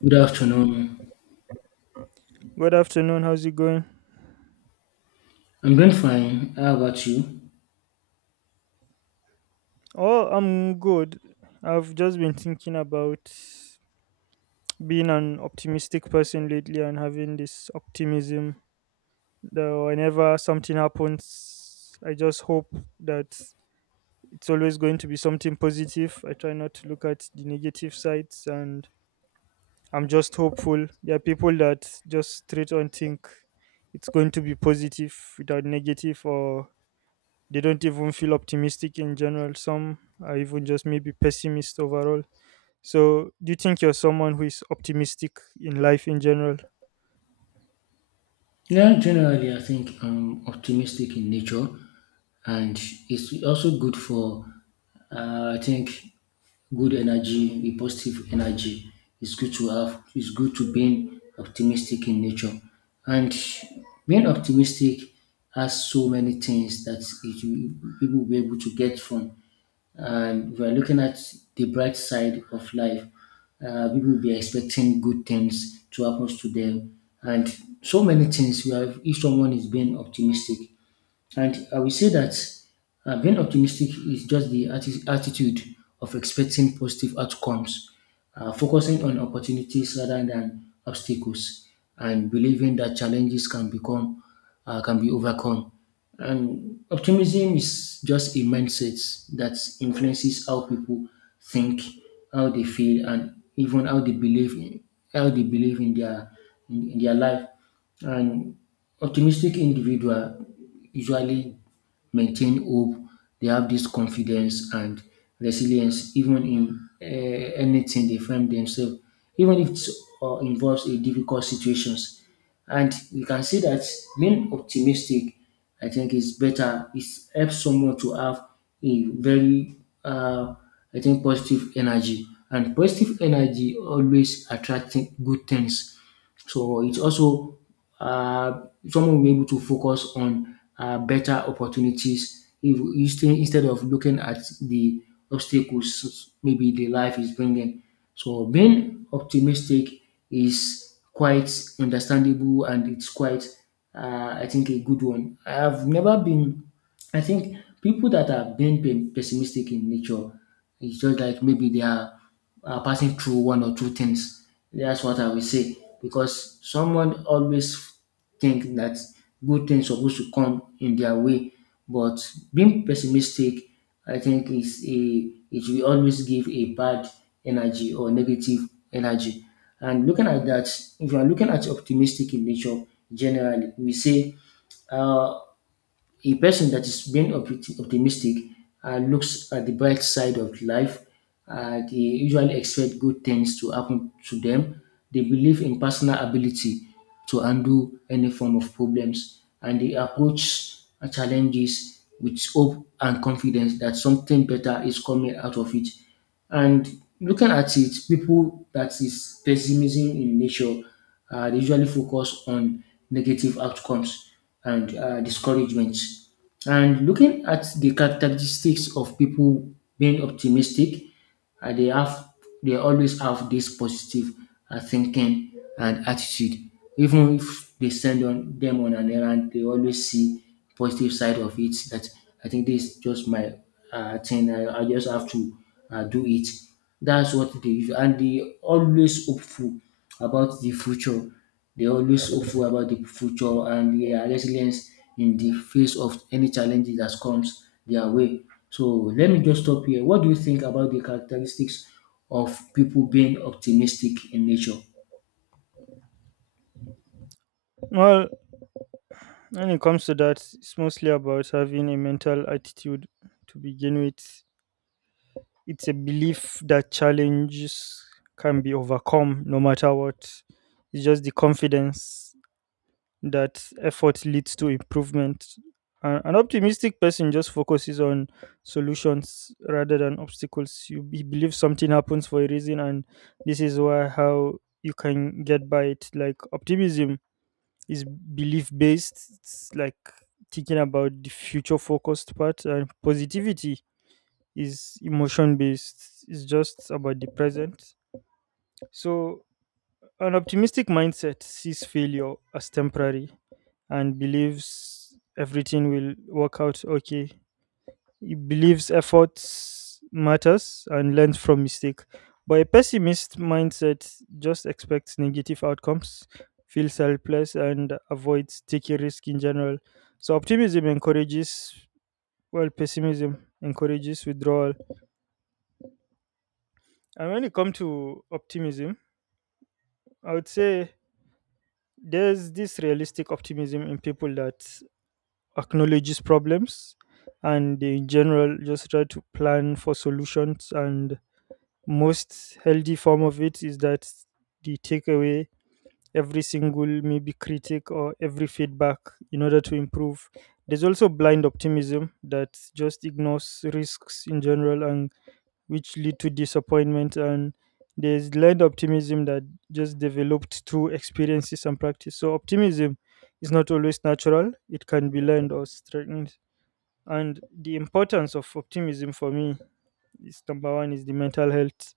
Good afternoon. Good afternoon. How's it going? I'm doing fine. How about you? Oh, I'm good. I've just been thinking about being an optimistic person lately and having this optimism that whenever something happens, I just hope that it's always going to be something positive. I try not to look at the negative sides and I'm just hopeful. There are people that just straight on think it's going to be positive without negative, or they don't even feel optimistic in general. Some are even just maybe pessimist overall. So, do you think you're someone who is optimistic in life in general? Yeah, generally, I think I'm optimistic in nature, and it's also good for, I think, good energy, the positive energy. It's good to have. It's good to being optimistic in nature, and being optimistic has so many things that people will be able to get from. And we are looking at the bright side of life. People will be expecting good things to happen to them, and so many things. We have if someone is being optimistic, and I will say that being optimistic is just the attitude of expecting positive outcomes, focusing on opportunities rather than obstacles, and believing that challenges can become can be overcome. And optimism is just a mindset that influences how people think, how they feel, and even how they believe in their in their life. And optimistic individual usually maintain hope. They have this confidence and resilience, even in anything they find themselves, even if it involves a difficult situations. And you can see that being optimistic, I think, is better. It helps someone to have a very, uh, I think, positive energy. And positive energy always attracting good things. So it also uh, someone will be able to focus on better opportunities if, instead of looking at the obstacles maybe the life is bringing. So being optimistic is quite understandable and it's quite, I think, a good one. I have never been, I think, people that have been pessimistic in nature. It's just like maybe they are passing through one or two things. That's what I will say because someone always think that good things supposed to come in their way, but being pessimistic, I think is a it will always give a bad energy or negative energy. And looking at that, if you are looking at optimistic in nature generally, we say uh, a person that is being optimistic looks at the bright side of life. They usually expect good things to happen to them. They believe in personal ability to undo any form of problems, and they approach challenges with hope and confidence that something better is coming out of it. And looking at it, people that is pessimism in nature they usually focus on negative outcomes and discouragements. And looking at the characteristics of people being optimistic, and they have they always have this positive thinking and attitude, even if they send on them on an errand they always see positive side of it that I think this is just my thing, I just have to do it. That's what they and they always hopeful about the future, and they are resilient in the face of any challenges that comes their way. So let me just stop here. What do you think about the characteristics of people being optimistic in nature? Well, when it comes to that, it's mostly about having a mental attitude to begin with. It's a belief that challenges can be overcome no matter what. It's just the confidence that effort leads to improvement. An optimistic person just focuses on solutions rather than obstacles. You believe something happens for a reason, and this is why how you can get by it. Like optimism is belief based. It's like thinking about the future focused part, and positivity is emotion based. It's just about the present. So an optimistic mindset sees failure as temporary and believes everything will work out okay. He believes efforts matters and learns from mistake. But a pessimist mindset just expects negative outcomes, feels helpless, and avoids taking risk in general. So optimism encourages, well, pessimism encourages withdrawal. And when it comes to optimism, I would say there's this realistic optimism in people that acknowledges problems, and in general just try to plan for solutions, and most healthy form of it is that they take away every single maybe critic or every feedback in order to improve. There's also blind optimism that just ignores risks in general and which lead to disappointment. And there's blind optimism that just developed through experiences and practice. So optimism is not always natural, it can be learned or strengthened. And the importance of optimism for me is number one is the mental health.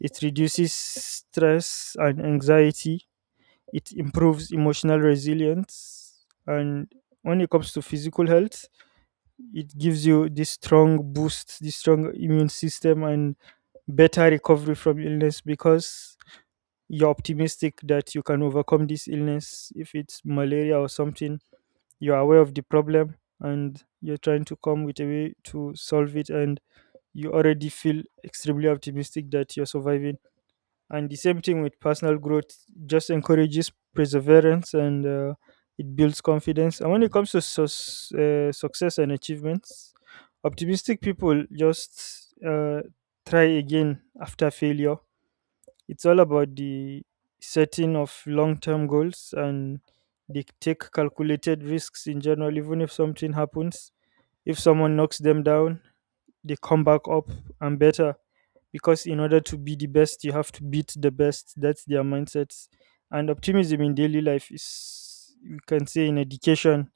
It reduces stress and anxiety. It improves emotional resilience. And when it comes to physical health, it gives you this strong boost, this strong immune system, and better recovery from illness because you're optimistic that you can overcome this illness. If it's malaria or something, you're aware of the problem and you're trying to come with a way to solve it, and you already feel extremely optimistic that you're surviving. And the same thing with personal growth, just encourages perseverance and it builds confidence. And when it comes to success and achievements, optimistic people just try again after failure. It's all about the setting of long term goals, and they take calculated risks in general, even if something happens. If someone knocks them down, they come back up and better, because in order to be the best you have to beat the best. That's their mindsets. And optimism in daily life is, you can say in education,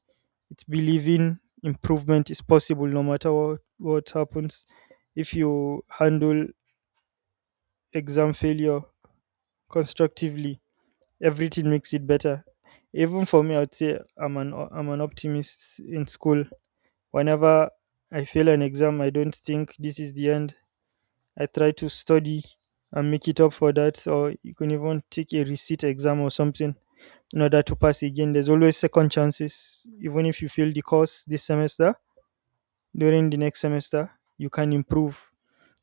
it's believing improvement is possible no matter what happens. If you handle exam failure constructively, everything makes it better. Even for me, I'd say I'm an optimist in school. Whenever I fail an exam, I don't think this is the end. I try to study and make it up for that, or you can even take a receipt exam or something in order to pass again. There's always second chances. Even if you fail the course this semester, during the next semester, you can improve.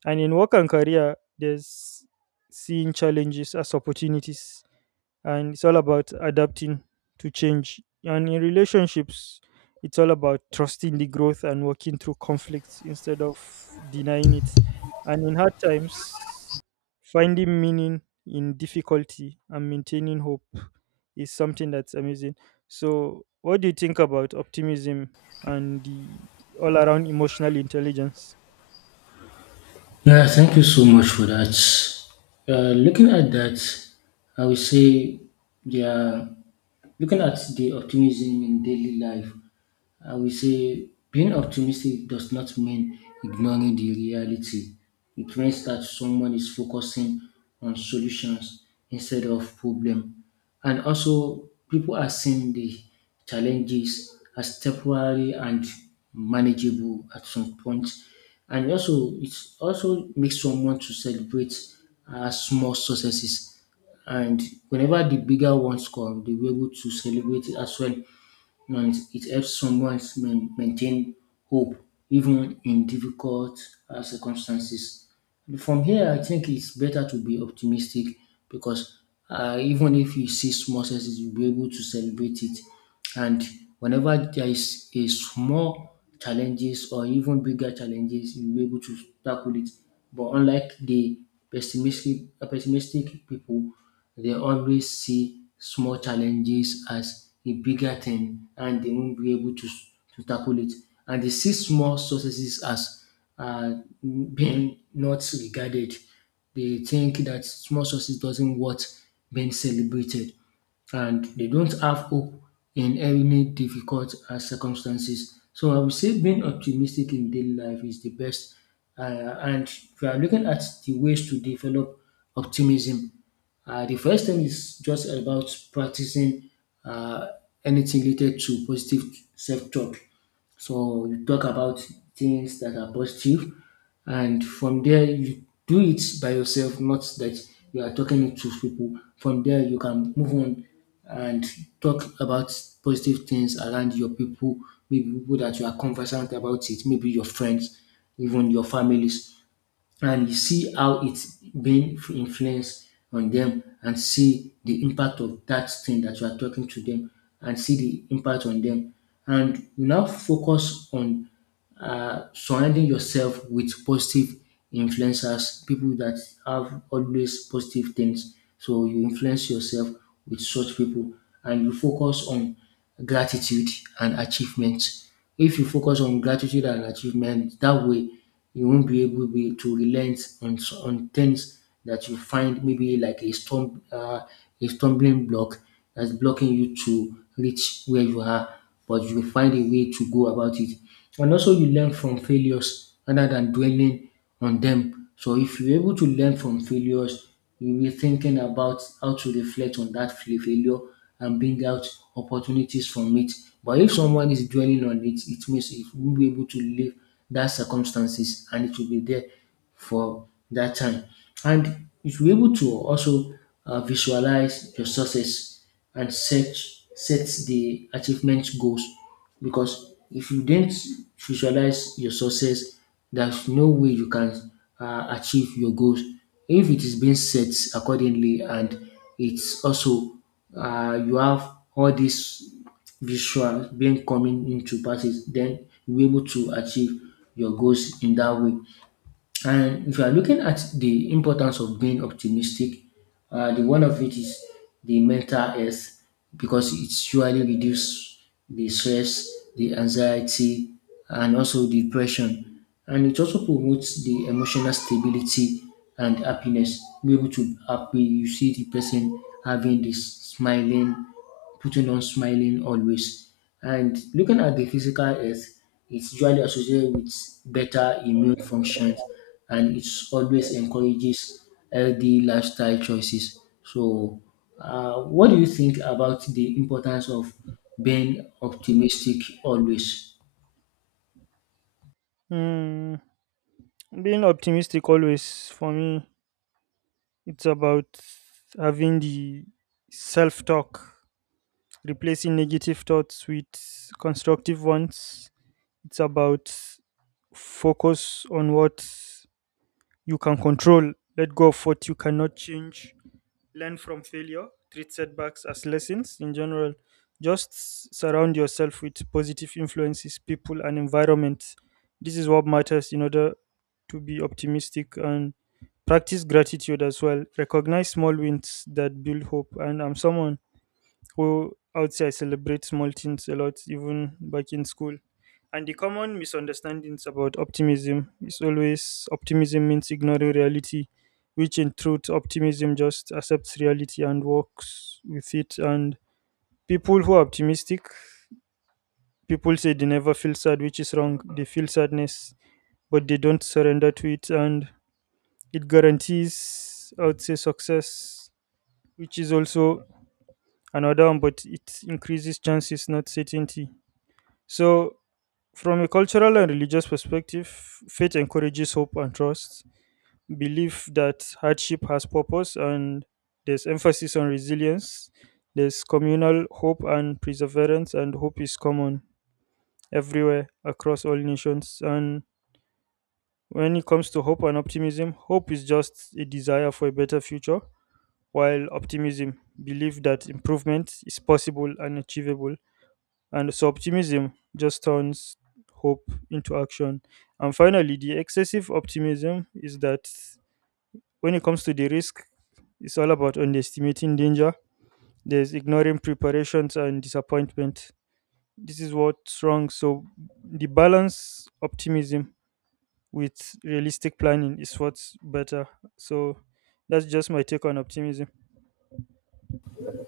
And in work and career, there's seeing challenges as opportunities, and it's all about adapting to change. And in relationships, it's all about trusting the growth and working through conflicts instead of denying it. And in hard times, finding meaning in difficulty and maintaining hope is something that's amazing. So, what do you think about optimism and the all around emotional intelligence? Yeah, thank you so much for that. Looking at that, I would say they are looking at the optimism in daily life. I will say being optimistic does not mean ignoring the reality. It means that someone is focusing on solutions instead of problem. And also people are seeing the challenges as temporary and manageable at some point. And also it also makes someone to celebrate small successes. And whenever the bigger ones come, they will be able to celebrate it as well. You know, it helps someone maintain hope even in difficult circumstances. From here, I think it's better to be optimistic because even if you see small success, you'll be able to celebrate it, and whenever there is a small challenges or even bigger challenges you'll be able to tackle it, but unlike the pessimistic pessimistic people, they always see small challenges as a bigger thing and they won't be able to tackle it, and they see small successes as uh, being not regarded. They think that small success doesn't worth being celebrated, and they don't have hope in any difficult circumstances. So I would say being optimistic in daily life is the best. And if you are looking at the ways to develop optimism, the first thing is just about practicing uh, anything related to positive self talk. So you talk about things that are positive, and from there you do it by yourself, not that you are talking to people. From there you can move on and talk about positive things around your people, maybe people that you are conversant about it, maybe your friends, even your families, and you see how it's been influenced on them and see the impact of that thing that you are talking to them and see the impact on them. And you now focus on surrounding yourself with positive influencers, people that have always positive things. So you influence yourself with such people and you focus on gratitude and achievement. If you focus on gratitude and achievement, that way you won't be to relent on, on things that you find maybe like a storm, a stumbling block that's blocking you to reach where you are, but you find a way to go about it. And also you learn from failures rather than dwelling on them. So if you're able to learn from failures, you'll be thinking about how to reflect on that failure and bring out opportunities from it. But if someone is dwelling on it, it means it will be able to live that circumstances and it will be there for that time. And you will be able to also visualize your success and set the achievement goals, because if you didn't visualize your success, there's no way you can achieve your goals. If it is being set accordingly and it's also you have all these visual being coming into passes, then you'll be able to achieve your goals in that way. And if you are looking at the importance of being optimistic, the one of it is the mental health because it surely reduce the stress, the anxiety, and also depression. And it also promotes the emotional stability and happiness. Be able to happy, you see the person having this smiling, putting on smiling always. And looking at the physical health, it's usually associated with better immune functions and it's always encourages healthy lifestyle choices. So, what do you think about the importance of being optimistic always? Mm, Being optimistic always for me, it's about having the self talk, replacing negative thoughts with constructive ones. It's about focus on what you can control, let go of what you cannot change, learn from failure, treat setbacks as lessons in general. Just surround yourself with positive influences, people, and environments. This is what matters in order to be optimistic and practice gratitude as well. Recognize small wins that build hope. And I'm someone who, I would say, I celebrate small things a lot, even back in school. And the common misunderstandings about optimism is always optimism means ignoring reality, which in truth, optimism just accepts reality and works with it. And people who are optimistic, people say they never feel sad, which is wrong. They feel sadness, but they don't surrender to it. And it guarantees, I would say, success, which is also another one, but it increases chances, not certainty. So, from a cultural and religious perspective, faith encourages hope and trust, belief that hardship has purpose, and there's emphasis on resilience. There's communal hope and perseverance, and hope is common everywhere across all nations. And when it comes to hope and optimism, hope is just a desire for a better future, while optimism, belief that improvement is possible and achievable. And so optimism just turns hope into action. And finally, the excessive optimism is that when it comes to the risk, it's all about underestimating danger. There's ignoring preparations and disappointment. This is what's wrong. So, the balance optimism with realistic planning is what's better. So, that's just my take on optimism.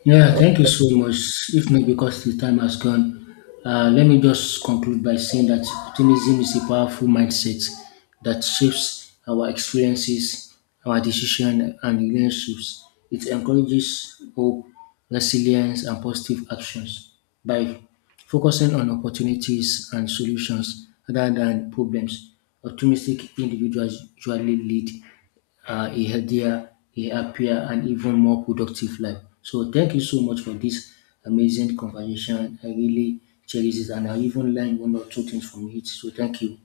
Yeah, thank you so much. If not because the time has gone, let me just conclude by saying that optimism is a powerful mindset that shapes our experiences, our decision, and relationships. It encourages hope, resilience, and positive actions by focusing on opportunities and solutions rather than problems. Optimistic individuals usually lead a healthier, a happier, and even more productive life. So thank you so much for this amazing conversation. I really cherish it, and I even learned one or two things from it. So thank you.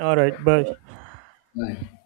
All right, bye. Bye.